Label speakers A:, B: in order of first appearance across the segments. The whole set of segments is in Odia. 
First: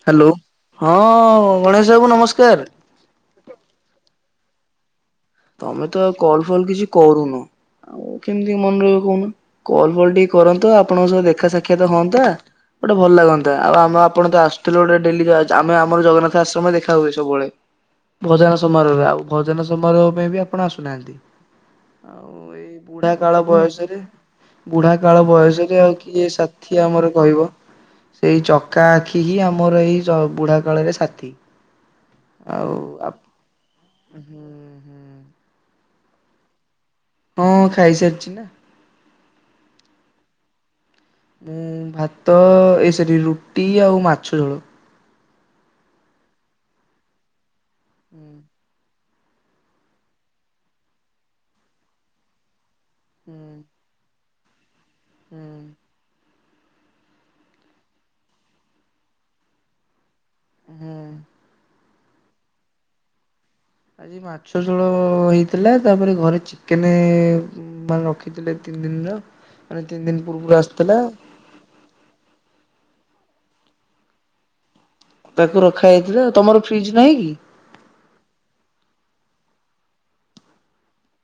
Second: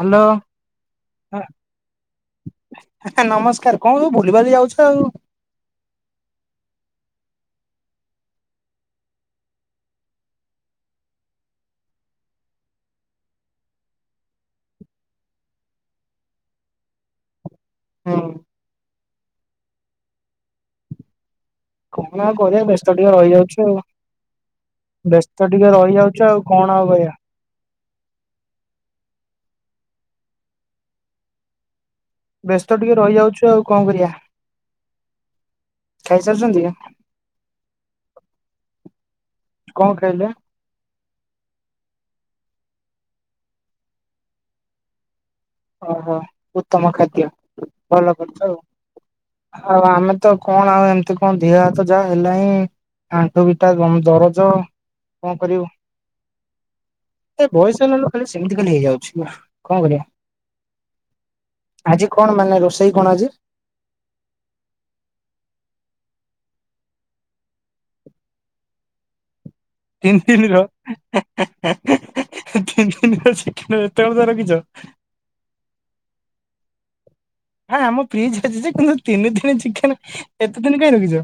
A: ହ୍ୟାଲୋ
B: ହଁ ଗଣେଶ ବାବୁ ନମସ୍କାର
A: ନମସ୍କାର। କଣ ସବୁ ଭୁ ଭୁଲି ଭାଲି ଯାଉଛ ଆଉ?
B: ତମେ ତ ଆଉ କଲ୍ ଫଲ୍ କିଛି କରୁନ? ଆଉ କେମତି ମନେ ରହିବ କହୁନା। କଲ୍ ଫଲ୍ ଟିକେ କରନ୍ତ, ଆପଣଙ୍କ ସହ ଦେଖା ସାକ୍ଷାତ ହଅନ୍ତା ଗୋଟେ ଭଲ ଲାଗନ୍ତା। ଆଉ ଆମ ଆପଣ ତ ଆସୁଥିଲେ ଗୋଟେ ଡେଲି ଆମେ ଆମର ଜଗନ୍ନାଥ ଆଶ୍ରମ ଦେଖା ହୁଏ ସବୁବେଳେ।
A: ହୁଁ
B: ଭଜନ ସମାରୋହରେ, ଆଉ ଭଜନ ସମାରୋହ ପାଇଁ ବି ଆପଣ ଆସୁନାହାଁନ୍ତି।
A: କଣ
B: ଆଉ
A: କରିବା
B: ଏଇ
A: ବ୍ୟସ୍ତ ଟିକେ
B: ବୁଢା କାଳ
A: ରହିଯାଉଛୁ ଆଉ
B: ବୟସରେ ବୁଢା କାଳ
A: ବ୍ୟସ୍ତ ଟିକେ
B: ବୟସରେ ଆଉ
A: ରହିଯାଉଛୁ
B: କିଏ
A: କଣ
B: ସାଥି
A: ଆଉ
B: ଆମର
A: କରିବା
B: କହିବ? ସେଇ ଚକା ଆଖି ହି ଆମର ଏଇ ବୁଢା କାଳରେ ସାଥି।
A: ବ୍ୟସ୍ତ ଟିକେ
B: ଆଉ
A: ରହିଯାଉଛୁ ଆଉ କଣ କରିଆ?
B: ହୁଁ ହୁଁ
A: ଖାଇସାରଛନ୍ତି ନା?
B: ହଁ ଖାଇସାରିଛି ନା
A: କଣ ଖାଇଲେ?
B: ମୁଁ ଭାତ, ଏଇ ସେଟି ରୁଟି ଆଉ ମାଛ ଝୋଳ।
A: ଓହୋ। ଉତ୍ତମ ଖାଦ୍ୟ ଭଲ
B: ହୁଁ
A: କରିଛ ଆଉ। ଆଉ ଆମେ ତ କଣ ଆଉ ଏମତି କଣ ଧିହ ହାତ ଯାହା ହେଲାଇଁ ଆଣ୍ଠୁ ବିିଟା
B: ହୁଁ
A: ଗମ୍ ଦରଜ। କଣ କରିବୁ? ଏ ବୟସ ହେଲାଳୁ ଖାଲି ସେମିତି ଖାଲି ହେଇଯାଉଛି ନା, କଣ କରିବା?
B: ହୁଁ।
A: ଆଜି କଣ ମାନେ ରୋଷେଇ କଣ ଆଜି?
B: ଆଜି ମାଛ ଝୋଳ ହୋଇଥିଲା, ତାପରେ ଘରେ ଚିକେନେ ମାନେ ରଖିଥିଲେ ତିନ ତିନ ଦିନର। ମାନେ
A: ତିନି
B: ପୂର୍ବରୁ
A: ଦିନ
B: ଆସିଥିଲା
A: ର। ତିନ ଦିନ ତିନ ଦିନର ଏତବେଳ ଯାଏ ରଖିଛ?
B: ତାକୁ ରଖା ହେଇଥିଲା ଆଉ। ତମର ଫ୍ରିଜ ନାହିଁ କି?
A: ହଁ ଆମ ଫ୍ରିଜ୍ ଅଛି ଯେ କିନ୍ତୁ ତିନି ଦିନି ଚିକେନେ। ଏତେ ଦିନ କାଇଁ ରଖିଚ?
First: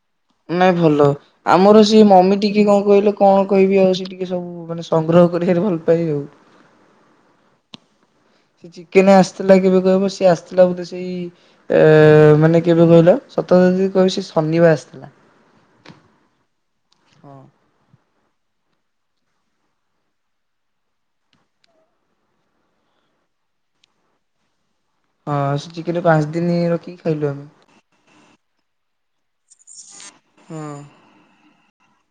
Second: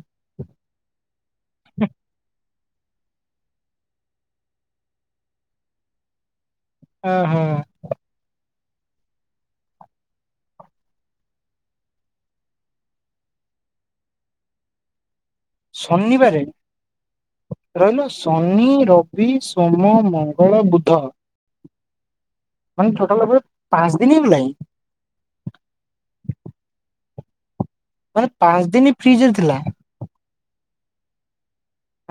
B: ନାଇଁ ଭଲ। ଆମର ସିଏ ମମି ଟିକେ କଣ କହିଲ, କଣ କହିବି ଆଉ ଟିକେ ଟିକେ ସବୁ ମାନେ ସଂଗ୍ରହ କରିକାରି ଭଲ ପାଇ ଆଉ।
A: ହ ହଁ।
B: ସେ ଚିକେନେ ଆସିଥିଲା କେବେ କହିବ? ସିଏ ଆସିଥିଲା ବୋଧେ ସେଇ ଅ ମାନେ କେବେ କହିଲ? ସତ ଯଦି କହିବି ସେଇ ଶନିବାର ଆସିଥିଲା।
A: ଶନିବାରେ, ରହିଲ ଶନି, ରବି, ସୋମ, ମଙ୍ଗଳ, ବୁଧ ମାନେ ଟୋଟାଲ ଉପରେ ପାଞ୍ଚ ଦିନ ହେଇଗଲାଇଁ।
B: ହଁ ସେ ଚିକେନେ, ପାଞ୍ଚ ଦିନି ରଖିକି ଖାଇଲୁ ଆମେ।
A: ମାନେ ପାଞ୍ଚ ଦିନି ଫ୍ରିଜରେ ଥିଲା?
B: ହଁ।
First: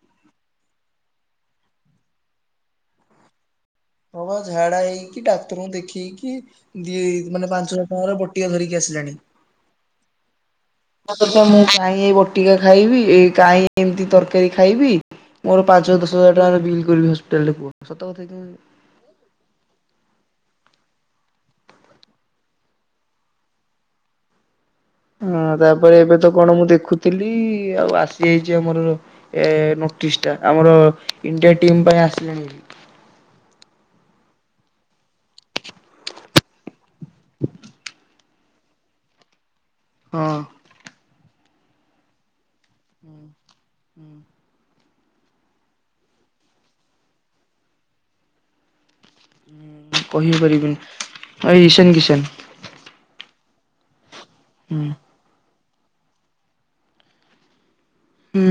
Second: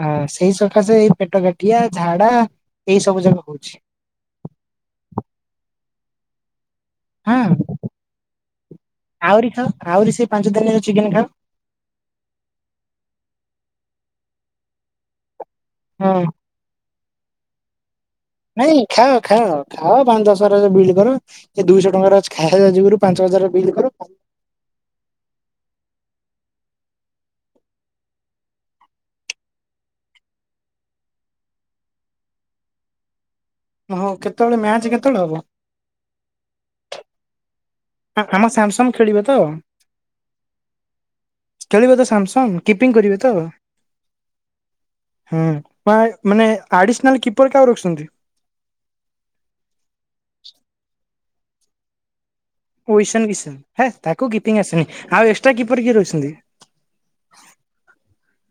A: ହଁ ସେଇ ସକାଶେ ଏଇ ପେଟ କାଟିଆ, ଝାଡା, ଏଇସବୁ ଯାକ ହଉଛି।
B: ହଁ ବା ଝାଡା ହେଇକି, ଡାକ୍ତରଙ୍କୁ ଦେଖେଇକିି ଦି
A: ହଁ
B: ମାନେ ପାଞ୍ଚହଜାର ଟଙ୍କାର ବଟିକା ଧରିକି ଆସିଲେଣି।
A: ଆହୁରି ଖାଅ ଆହୁରି ସେଇ ପାଞ୍ଚ ଦିନ ଚିକେନ
B: ମ
A: ଖାଅ
B: ତ ମୁଁ କାଇଁ ଏଇ ବଟିକା ଖାଇବି, ଏ କାହିଁ ଏମିତି ତରକାରୀ ଖାଇବି ମୋର ପାଞ୍ଚ ହଜାର ଦଶ
A: ହଁ
B: ହଜାର ଟଙ୍କାର ବିଲ୍ କରିବି ହସ୍ପିଟାଲରେ କୁହ। କଥା କି
A: ନାଇଁ ଖାଅ ଖାଅ ଖାଅ। ପାଞ୍ଚ ଦଶ ହଜାର ବିଲ୍ କର, ଏ ଦୁଇଶହ ଟଙ୍କାର ଆଜି ଖାଇବା ଯୁଗୁରୁ ପାଞ୍ଚ ହଜାରର ବିଲ୍ କର
B: ହଁ ତାପରେ ଏବେ ତ କଣ ମୁଁ ଦେଖୁଥିଲି, ଆଉ ଆସି ଯାଇଚି ଆମର ଏ ନୋ [unintelligible] ଆମର ଇଣ୍ଡିଆ ଟିମ୍ ପାଇଁ ଆସିଲାଣି।
A: ହଁ କେତେବେଳେ ମ୍ୟାଚ୍ କେତେବେଳେ ହବ? ଆମ ସାମସଙ୍ଗ୍ ଖେଳିବ ତ?
B: ହଁ।
A: ଖେଳିବେ ତ ସାମସଙ୍ଗ୍ କିପିଙ୍ଗି କରିବେ ତ? ହୁଁ ବା ମାନେ ଆଡିସିନାଲ୍ କିପର କାହାକୁ ରଖିଛନ୍ତି?
B: କହିପାରିବିନି ଭାଇ ଇସାନ୍ କିସାନ୍।
A: ଓ [unintelligible] ତାକୁ କିପିଙ୍ଗ୍
B: ହୁଁ
A: ଆସିନି ଆଉ ଏ [unintelligible] କିପର କିଏ ରହିଛନ୍ତି?
B: ହୁଁ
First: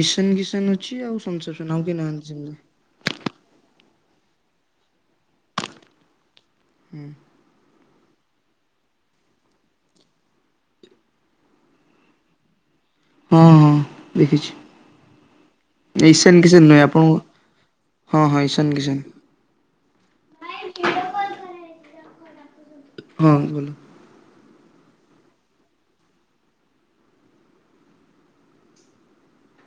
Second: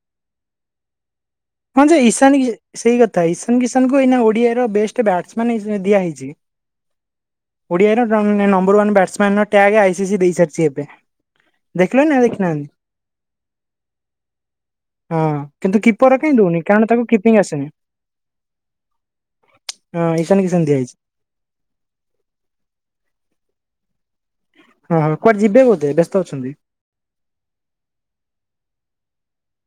B: ଇଶାନ କିସାନ ଅଛି ଆଉ ସନସେପସନ ଆଉ
A: ହଁ ଯେ
B: କେହି ନାହାନ୍ତି
A: ଈଶାନ
B: ସେମିତି
A: କି ସେଇ କଥା ଇଶାନ କି [unintelligible] ଓଡ଼ିଆର ବେଷ୍ଟ୍ ବ୍ୟାଟ୍ସମ୍ୟାନ୍ ଦିଆ ହେଇଛି।
B: ହୁଁ।
A: ଓଡ଼ିଆର [unintelligible] ନମ୍ବର ୱାନ୍ ବ୍ୟାଟ୍ସମ୍ୟାନ୍ ର ଟ୍ୟାଗ୍ ଆଇସି ସି ଦେଇ ସାରିଛି ଏବେ। [unintelligible] ନା ଦେଖନାହାନ୍ତି
B: ହଁ ହଁ ଦେଖିଛି
A: ହଁ କିନ୍ତୁ କିପର
B: ଇଶାନ କିଶାନ
A: [unintelligible]
B: ନୁହେଁ
A: କାରଣ ତାକୁ
B: ଆପଣଙ୍କୁ
A: କିପିଙ୍ଗ୍ ଆସେନି।
B: ହଁ ହଁ ଇଶାନ କିଶାନ
A: ହଁ ଇଶାନ କିଶାନ୍ ଦିଆ ହେଇଛି।
B: ହଁ ବୋଲୋ।
A: ହଁ କୁଆଡ଼େ ଯିବେ ବୋଧେ ବ୍ୟସ୍ତ ଅଛନ୍ତି?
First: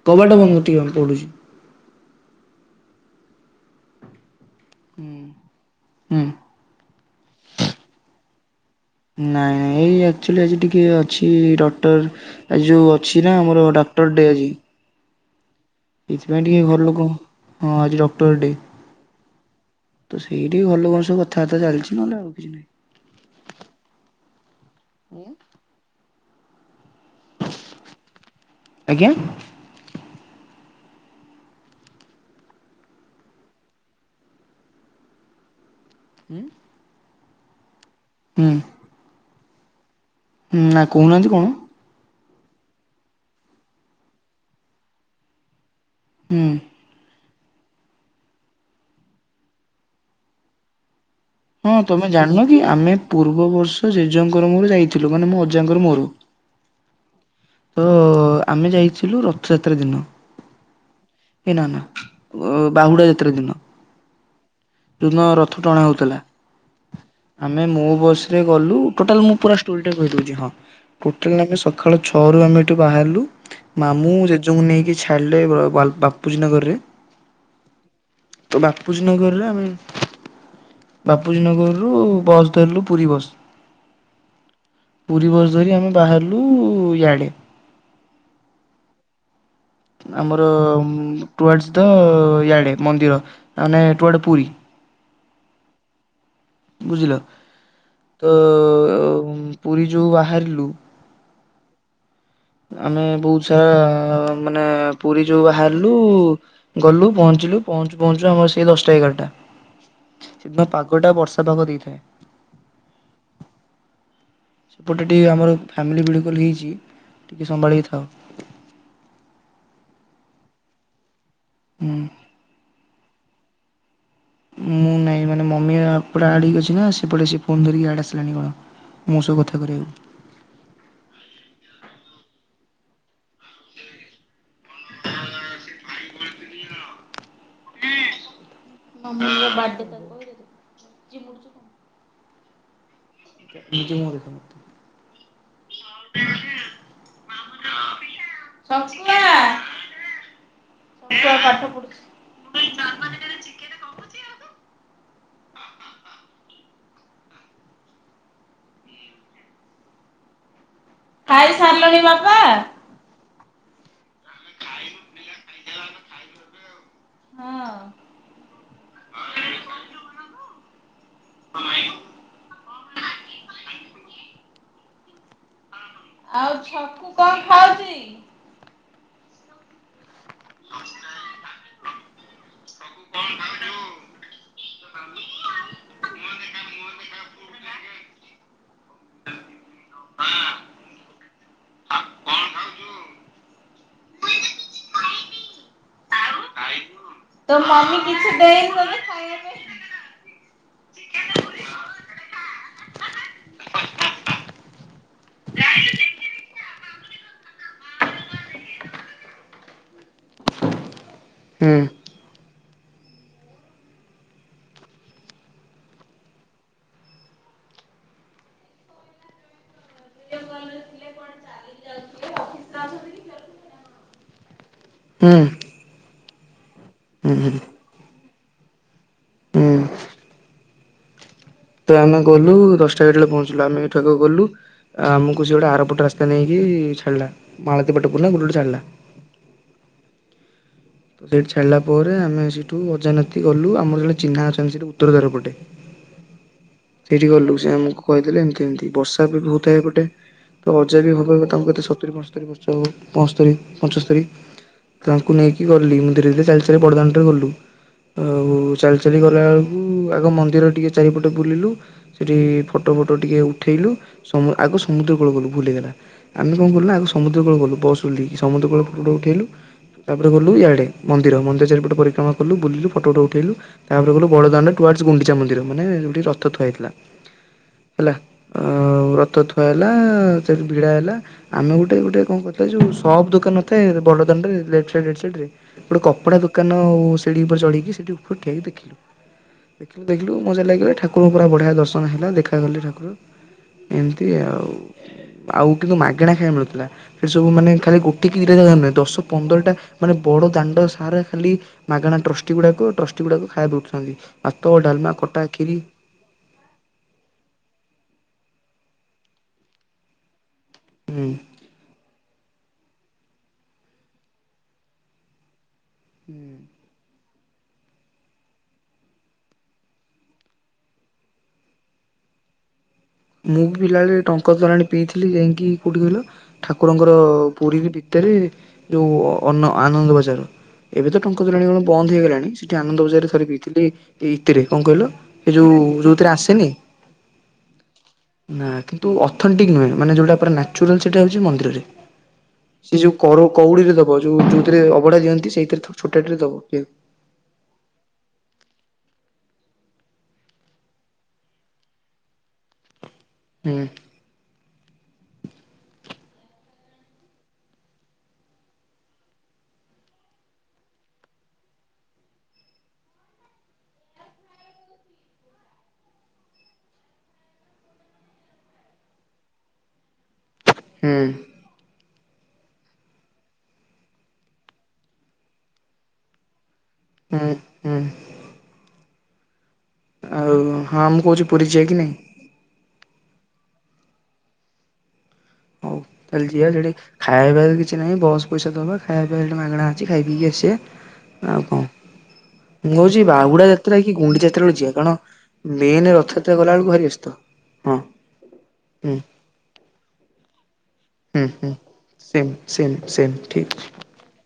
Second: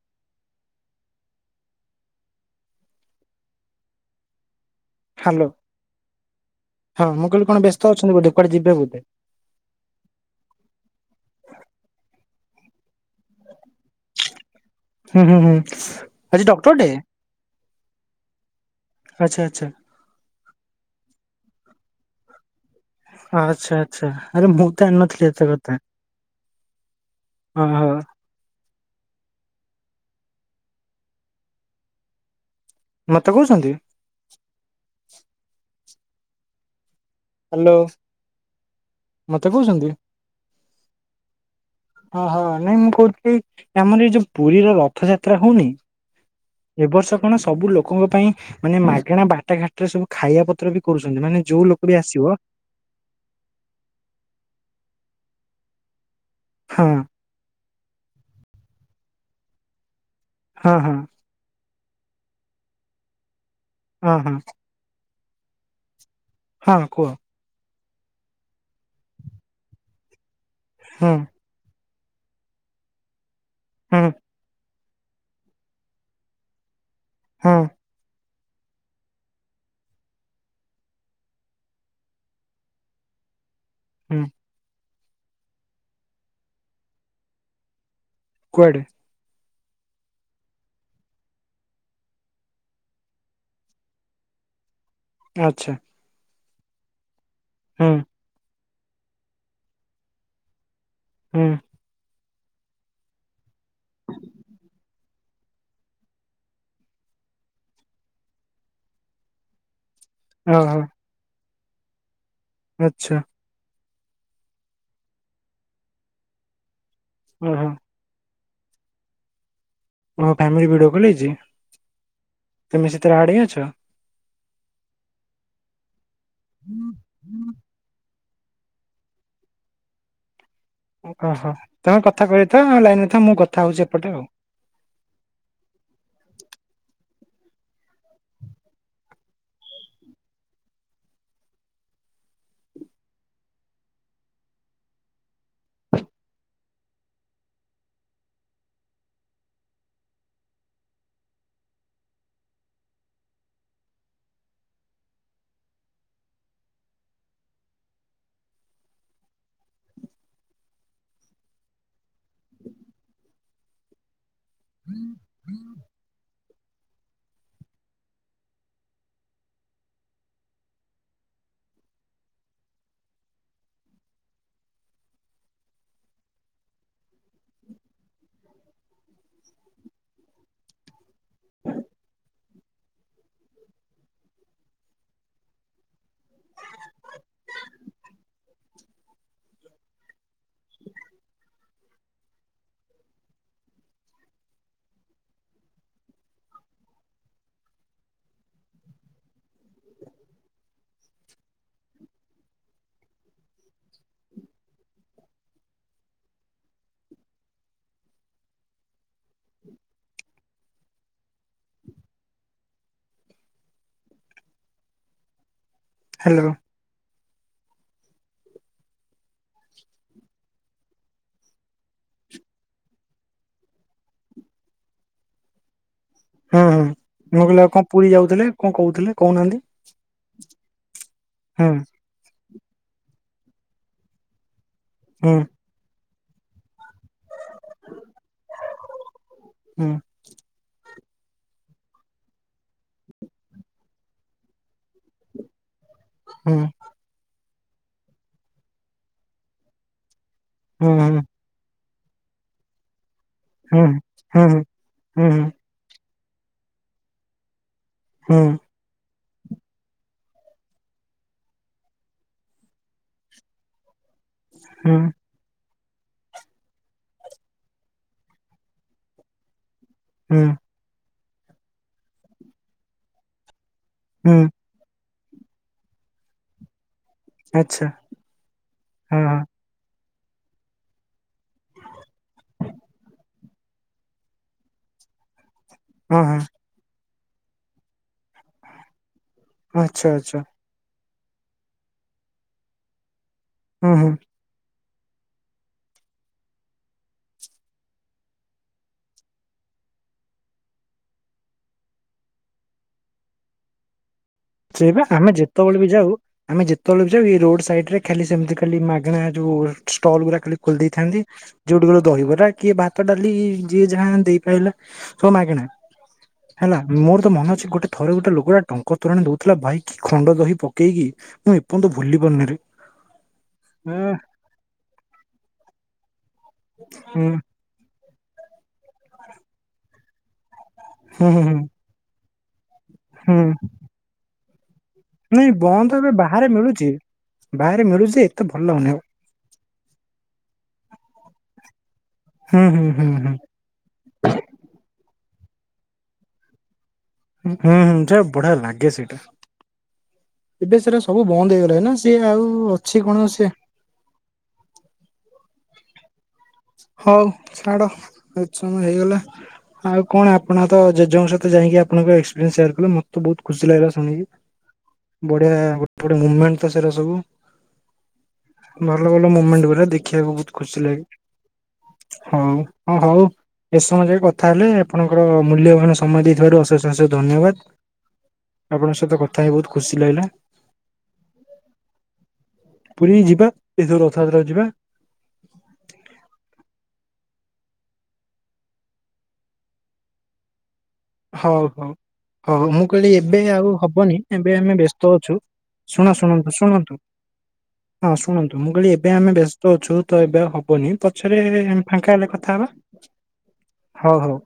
B: କବାଟ ବନ୍ଦ ଟିକେ ପଡୁଚି।
A: ହ୍ୟାଲୋ
B: ହୁଁ
A: ହଁ ମୁଁ କହିଲି କଣ ବ୍ୟସ୍ତ ଅଛନ୍ତି ବୋଧେ କୁଆଡ଼େ ଯି
B: ନାଇଁ ନାଇଁ ଏଇ ଆକଚ୍ୟୁଲି ଆଜି ଟିକେ ଅଛି ଡକ୍ଟର ଆଜି ଯୋଉ ଅଛି ନା ଆମର ଡାକ୍ତର ଡେ ଆଜି।
A: ହୁଁ ହୁଁ ହୁଁ। ଆଜି
B: ଏଥିପାଇଁ ଟିକେ
A: ଡକ୍ଟର
B: ଘର
A: ଡେ
B: ଲୋକ ହଁ ଆଜି ଡକ୍ଟର ଡେ।
A: ଆଚ୍ଛା ଆଚ୍ଛା।
B: ତ ସେଇଠି ଭଲ କଣ ସବୁ କଥାବାର୍ତ୍ତା ଚାଲିଛି ନହେଲେ ଆଉ କିଛି ନାହିଁ।
A: ଆଚ୍ଛା ଆଚ୍ଛା ଆରେ ମୁଁ ତ ଜାଣିନଥିଲି ଏତେ କଥା। ହଁ [unintelligible]
B: ଆଜ୍ଞା।
A: ମତେ କହୁଛନ୍ତି।
B: ହୁଁ।
A: ହ୍ୟାଲୋ।
B: ହୁଁ।
A: ମତେ କହୁଛନ୍ତି।
B: ହୁଁ ନା କହୁନାହାନ୍ତି କଣ?
A: ହଁ ହଁ ନାଇଁ ମୁଁ କହୁଛି ଆମର ଏଇ ଯୋଉ ପୁରୀର ରଥଯାତ୍ରା ହଉନି।
B: ହୁଁ
A: ଏ ବର୍ଷ କଣ ସବୁ ଲୋକଙ୍କ ପାଇଁ ମାନେ ମାଗଣା ବାଟ ଘାଟରେ ସବୁ ଖାଇବା ପତ୍ର ବି କରୁଛନ୍ତି ମାନେ ଯୋଉ ଲୋ
B: ହଁ ତମେ ଜାଣିନ କି ଆମେ ପୂର୍ବବର୍ଷ ଜେଜେଙ୍କର ମୋର ଯାଇଥିଲୁ ମାନେ ମୋ ଅଜାଙ୍କର ମୋର।
A: ହଁ।
B: ତ ଆମେ ଯାଇଥିଲୁ ରଥଯାତ୍ରା ଦିନ।
A: ହଁ ହଁ।
B: ଏ ନା ନା ଅ ବାହୁଡ଼ା ଯାତ୍ରା ଦିନ।
A: ହଁ ହଁ।
B: ଯୋଉଦିନ ରଥ ଟଣା ହଉଥିଲା
A: ହଁ କୁହ
B: ଆମେ ମୁଁ ବସ୍ ରେ ଗଲୁ ଟୋଟାଲ୍ ମୁଁ ପୁରା ଷ୍ଟୋରି ଟା କହିଦଉଛି ହଁ
A: ହୁଁ
B: [unintelligible] ସକାଳ ଛଅ ରୁ ଆମେ ଏଠି ବାହାରିଲୁ
A: ହୁଁ
B: ମାମୁଁ ଜେଜେଙ୍କୁ ନେଇକି ଛାଡ଼ିଲେ ବା ବାପୁଜୀ ନଗରରେ
A: ହଁ।
B: ତ ବାପୁଜୀ ନଗର ରେ ଆମେ ବାପୁଜୀ ନଗରରୁ ବସ ଧରିଲୁ ପୁରୀ ବସ।
A: ହୁଁ।
B: ପୁରୀ ବସ ଧରି ଆମେ ବାହାରିଲୁ ଇଆଡେ।
A: କୁଆଡ଼େ?
B: ଆମର ଟୁଆର୍ଡସ ଦ ଇଆଡ଼େ ମନ୍ଦିର ଆମେ ଟୁଆର୍ଡ ପୁରୀ।
A: ଆଚ୍ଛା।
B: ବୁଝିଲ।
A: ହୁଁ
B: ତ ପୁରୀ ଯୋଉ ବାହାରିଲୁ
A: ହୁଁ।
B: ଆମେ ବହୁତ ସାରା ଆ ମାନେ ପୁରୀ ଯୋଉ ବାହାରିଲୁ ଗଲୁ ପହ ପହଞ୍ଚିଲୁ। ପହଞ୍ଚୁ ପହଞ୍ଚୁ ଆମର ସେଇ ଦଶଟା ଏଗାରଟା।
A: [inaudible]
B: ସେଦିନ
A: ଓହୋ
B: ପାଗ ଟା ବର୍ଷା ପାଗ ଦେଇଥାଏ।
A: ଆଚ୍ଛା।
B: ସେପଟେ ଟିକେ ଆମର ଫ୍ୟାମିଲି ଭଡିଓ କଲ ହେଇଛି ଟିକେ
A: ଓହୋ
B: ସମ୍ଭାଳିକି ଥାଅ।
A: ତମର ଫ୍ୟାମିଲି ଭିଡିଓ କଲ୍ ହେଇଚି?
B: ହୁଁ।
A: ତମେ ସେଥିରେ ଆଡ ହେଇକି ଅଛ।
B: ମୁଁ ନାଇଁ ମାନେ ମମି ଏପଟେ ଆଡ ହେଇ ଅଛି ନା। ସେପଟେ ସେ ଫୋନ୍ ଧରିକି ଇଆଡ଼େ ଆସି [unintelligible] ମୋ ସହ କଥା କରେଇବାକୁ।
A: କହ ତମେ କଥା କହୁଥା ଲାଇନରେ ଥା ମୁଁ କଥା ହଉଚି ଏପଟେ ଆଉ।
B: [unintelligible] [unintelligible]
A: [inaudible]
B: [unintelligible] [unintelligible]
A: [inaudible]
B: ଖାଇ ସାରିଲଣି ବାପା?
A: [inaudible]
B: ହଁ। [unintelligible]
A: [inaudible]
B: ଆଉ ଛକୁ କଣ ଖାଉଚି? [unintelligible] [unintelligible] ତ ମମି କିଛି ଦେଇନି ତତେ ଖାଇବା ପାଇଁ? [inaudible]
A: [inaudible]
B: ହୁଁ।
A: ହ୍ୟାଲୋ।
B: ହୁଁ।
A: ହୁଁ ହୁଁ ମୁଁ
B: ହୁଁ
A: କହିଲି ଆଉ କଣ ପୁରୀ ଯାଉଥିଲେ କଣ କହୁଥିଲେ
B: ହୁଁ
A: କହୁନାହାନ୍ତି। ହୁଁ
B: ତ ଆମେ ଗଲୁ ଦଶଟା ଏଗାର ବେଳେ ପହଞ୍ଚିଲୁ। ଆମେ ଏଇଠାକୁ ଗଲୁ ଆ
A: ହୁଁ
B: ଆମକୁ ସେ ଗୋଟେ ଆରପଟ ରାସ୍ତା ନେଇକି ଛାଡିଲା। ମାଳତୀ ପଟ ପୂର୍ ନା ଗୋଟେ ଗୋଟେ ଛାଡିଲା।
A: ହୁଁ
B: ସେଇଠି ଛାଡିଲା ପରେ ଆମେ ସେଇଠୁ ଅଜା ନାତି ଗଲୁ। ଆମର ଜଣେ ଚିହ୍ନା ଅଛନ୍ତି ସେଠି ଉତ୍ତର ଦ୍ୱାର ପଟେ।
A: ହୁଁ
B: ସେଇଠି ଗଲୁ ସେ ଆମକୁ କହିଦେଲେ ଏମିତି ଏମତି ବର୍ଷା ବି ହଉଥାଏ ଏପଟେ। ତ
A: ହୁଁ
B: ଅଜା ବି [unintelligible] ତାଙ୍କୁ କେତେ ସତୁରି ପଞ୍ଚସ୍ତରି ବର୍ଷ ହବ। ପଅସ୍ତରୀ
A: ହୁଁ
B: ପଞ୍ଚସ୍ତରୀ
A: ହୁଁ ହୁଁ ହୁଁ
B: ତାଙ୍କୁ ନେଇକି ଗଲି। ମୁଁ ଧୀରେ ଧୀରେ ଚାଲି ବଡ଼ଦାଣ୍ଡରେ ଗଲୁ।
A: ହୁଁ
B: ଆଉ ଚାଲ ଚାଲି ଗଲା ବେଳକୁ ଆଗ ମନ୍ଦିର ଟିକେ ଚାରିପଟେ ବୁଲିଲୁ। ସେଠି ଫଟୋ ଫଟୋ ଟିକେ ଉଠେଇଲୁ। ସମ ଆଗକୁ
A: ହୁଁ
B: ସମୁଦ୍ର କୂଳ କୁ ଗଲୁ ଭୁଲ ହେଇଗଲା। ଆମେ କଣ କଲୁ ନା ଆଗ ସମୁଦ୍ର କୂଳକୁ ଗଲୁ ବସ ଓହ୍ଲେଇଲି। ସମୁଦ୍ର କୂଳ ଫଟୋ ଫଟ ଉଠେଇଲୁ। ତାପରେ
A: ହୁଁ
B: ଗଲୁ ଇଆଡେ ମନ୍ଦିର। ମନ୍ଦିର ଚାରିପଟ ପରିକ୍ରମା କଲୁ। ବୁଲିଲୁ। ଫଟୋ ଫଟୋ ଉଠେଇଲୁ। ତାପରେ ଗଲୁ
A: ହୁଁ
B: ବଡଦାଣ୍ଡୁ କୁଆ ଗୁଣ୍ଡିଚା ମନ୍ଦିର ମାନେ ଯୋଉଠି ରଥ ଥୁଆ ହେଇଥିଲା।
A: ଆଚ୍ଛା।
B: ହେଲା, ଆଉ
A: ହଁ
B: ରଥ
A: ହଁ
B: ଥୁଆ ହେଲା। ଅ, ସେଠି ଭିଡା ହେଲା ଆମେ ଗୋଟେ ଗୋଟେ କଣ କରିଥିଲେ। ଯୋଉ ସପ୍ ଦୋକାନ ନ ଥାଏ ବଡଦାଣ୍ଡ ରେ ଲେପ୍ଟ ତା ରାଇଟ୍ ସାଇଡ୍ ରେ ଗୋଟେ
A: ହଁ
B: କପଡା
A: ହଁ
B: ଦୋକାନ ଉ, ସିଡି ଉପରେ ଚଢିକି ସେଠି ଉପରେ ଠିଆ ହେଇକି ଦେଖିଲୁ। ଦେଖିଲୁ
A: ଆଚ୍ଛା
B: ଦେଖିଲୁ
A: ଆଚ୍ଛା
B: ମଜା ଲାଗିଲା। ଠାକରଙ୍କୁ ପୁରା ବଢିଆ ଦର୍ଶନ ହେଲା। ଦେଖାଗଲେ ଠାକୁର।
A: ହୁଁ ହୁଁ
B: ଏମିତି ଆଉ। ଆଉ କିନ୍ତୁ ମାଗେଣା ଖାଇବା ମିଳୁଥିଲା। ସେଠି ସବୁ ମାନେ ଖାଲି ଗୋଟେ କିି ଦିଟା ଜାଗା ନୁହେଁ। ଦଶ ପନ୍ଦରଟା ମାନେ ବଡଦାଣ୍ଡ ସାରା ଖାଲି ମାଗଣା ଟ୍ରଷ୍ଟି ଗୁଡାକ ଟ୍ରଷ୍ଟି ଗୁଡାକ ଖାଇବା ଦଉଥାନ୍ତି।
A: ସେଇ ପା ଆମେ ଯେତେବେଳେ ବି ଯାଉ ଆମେ ଯେତେବେଳେ ବି ଯାଉ ଏଇ ରୋଡ଼୍ ସାଇଡ୍ ରେ ଖାଲି ସେମିତି ଖ ଖାଲି ମାଗଣା ଯୋଉ ଷ୍ଟଲ ଗୁଡା ଖାଲି ଖୋଲି ଦେଇଥାନ୍ତି। ଯୋଉଠୁ ଗଲ ଦହିବରା କିଏ ଭାତ ଡାଲି ଯିଏ ଯାହା ଦେଇ ପାଇଲା ସବୁ ମାଗଣା।
B: ହୁଁ।
A: ହେଲା ମୋର ତ ମନ ଅଛି ଗୋଟେ ଥରେ ଗୋଟେ ଲୋକଟା ଟଙ୍କ ତୋରାଣି ଦଉ ଥିଲା ଭାଇ କି ଖଣ୍ଡ ଦହି ପକେଇକି ମୁଁ ଏପନ୍ତ ଭୁଲି ପାରୁନିରେ।
B: ମୁଁ ବି
A: ଏଁ
B: ପିଲାବେଳେ ଟଙ୍କ ତୋରାଣି ପିଇଥିଲି ଯାଇକି କୋଉଠି କହିଲ ଠାକୁରଙ୍କର
A: ହୁଁ
B: ପୁରୀ ରେ ଭିତରେ ଯୋଉ ଅନ୍ନ, ଆନନ୍ଦ ବଜାର ଏବେ ତ
A: ହୁଁ
B: ଟଙ୍କ
A: ହୁଁ
B: ତୋରାଣି କଣ ବନ୍ଦ ହେଇଗଲାଣି। ସେଠି ଆନନ୍ଦ ବଜାରରେ
A: ହୁଁ
B: ଥରେ ପିଇଥିଲି। ଏଇ କଣ କହିଲ? ଏ
A: ନାଇଁ
B: ଯୋଉ
A: ବନ୍ଦ ଏବେ
B: ଯୋଉଥିରେ
A: ବାହାରେ
B: ଆସେନି
A: ମିଳୁଛି ବାହାରେ ମିଳୁଛି ଯେ ଏତେ ଭଲ
B: ନା
A: ଲାଗୁନି ଆଉ।
B: କିନ୍ତୁ ଅଥଣ୍ଟିକ ନୁହେଁ। ମାନେ ଯୋଉଟା ପୁରା ନାଚୁରାଲ୍ ସେଇଟା ହଉଚି ମନ୍ଦିରରେ।
A: ହୁଁ ହୁଁ
B: ସେ
A: ହୁଁ
B: ଯୋଉ
A: ହୁଁ
B: କର କଉଡିରେ ଦବ ଯୋଉ ଯୋଉଥିରେ ଅବଢା ଦିଅନ୍ତି ସେଇଥିରେ ଥ ଛୋଟିଆ ଟାରେ ଦବ ପିଇ
A: ହୁଁ, ହୁଁ ସେଇଟା ବଢିଆ ଲାଗେ ସେଇଟା। ଏବେ ସେଟା ସବୁ ବନ୍ଦ ହେଇଗଲାଣି ନା। ସିଏ ଆଉ ଅଛି କଣ ସିଏ?
B: ହୁଁ
A: ହଉ ଛାଡ ଏତେ ସମୟ ହେଇଗଲା। ଆଉ କଣ ଆପଣ ତ ଜେଜେଙ୍କ ସହିତ ଯାଇକି ଆପଣଙ୍କ ଏକ୍ସପିରିଏନ୍ସ ସେୟାର୍ କଲେ ମୋତେ ବହୁତ ଖୁସି ଲାଗିଲା ଶୁଣିକି। ବଢିଆ ଗୋଟେ ଗୋଟେ ମୋମେଣ୍ଟ ତ ସେଇରା ସବୁ। ଭଲ ଭଲ ମୁମେଣ୍ଟ ପୁରା ଦେଖିବାକୁ ବହୁତ ଖୁସି ଲାଗେ।
B: ହୁଁ
A: ହଉ ହଁ ହଉ ଏତେ ସମୟ ଯାଏ କଥା ହେଲେ ଆପଣଙ୍କର ମୂଲ୍ୟବାନ ସମୟ ଦେଇଥିବାରୁ ଅଶେଷ ତା ସହି ଧନ୍ୟବାଦ
B: ହୁଁ
A: ଆପଣଙ୍କ ସହିତ କଥା ହେଇ ବହୁତ୍
B: ଆଉ ହଁ ମୁଁ କହୁଚି ପୁରୀ ଯିବା କି ନାଇଁ?
A: ପୁରୀ ଯିବା। ଏଥର ରଥଯାତ୍ରା ଯିବା।
B: ହଉ ତାହେଲେ ଯିବା ସେଇଠି ଖାଇବା ପିଇବାକୁ କିଛି ନାହିଁ। ବସ୍ ପଇସା ଦବା। ଖାଇବା ପିଇବା ସେଠି ମାଗଣା ଅଛି ଖାଇ ପିଇକି ଆସିବା।
A: ହଉ,
B: ଆଉ କଣ
A: ହଉ। ହଉ ମୁଁ କହିଲି
B: କହୁଛି
A: ଏବେ
B: ବାହୁଡା
A: ଆଉ
B: ଯାତ୍ରା କି
A: ହବନି
B: ଗୁଣ୍ଡି
A: ଏବେ
B: ଯାତ୍ରା
A: ଆମେ
B: ବେଳକୁ ଯିବା
A: ବ୍ୟସ୍ତ
B: କାରଣ
A: ଅଛୁ। ଶୁଣ,
B: ମେନ୍
A: ଶୁଣ,
B: ରଥଯାତ୍ରା ଗଲା ବେଳକୁ
A: ଶୁଣନ୍ତୁ
B: ଭାରି ବ୍ୟସ୍ତ
A: ହଁ ଶୁଣନ୍ତୁ ମୁଁ କହିଲି ଏବେ
B: ହୁଁ
A: ଆମେ ବ୍ୟସ୍ତ ଅଛୁ ତ ଏବେ ଆଉ ହବନି ପଛରେ
B: ହୁଁ ହୁଁ
A: ଫାଙ୍କା ହେଲେ
B: ସେମ୍
A: କଥା ହବା।
B: ସେମ୍ ସେମ୍ ଠିକ୍
A: ହଉ, ହଉ।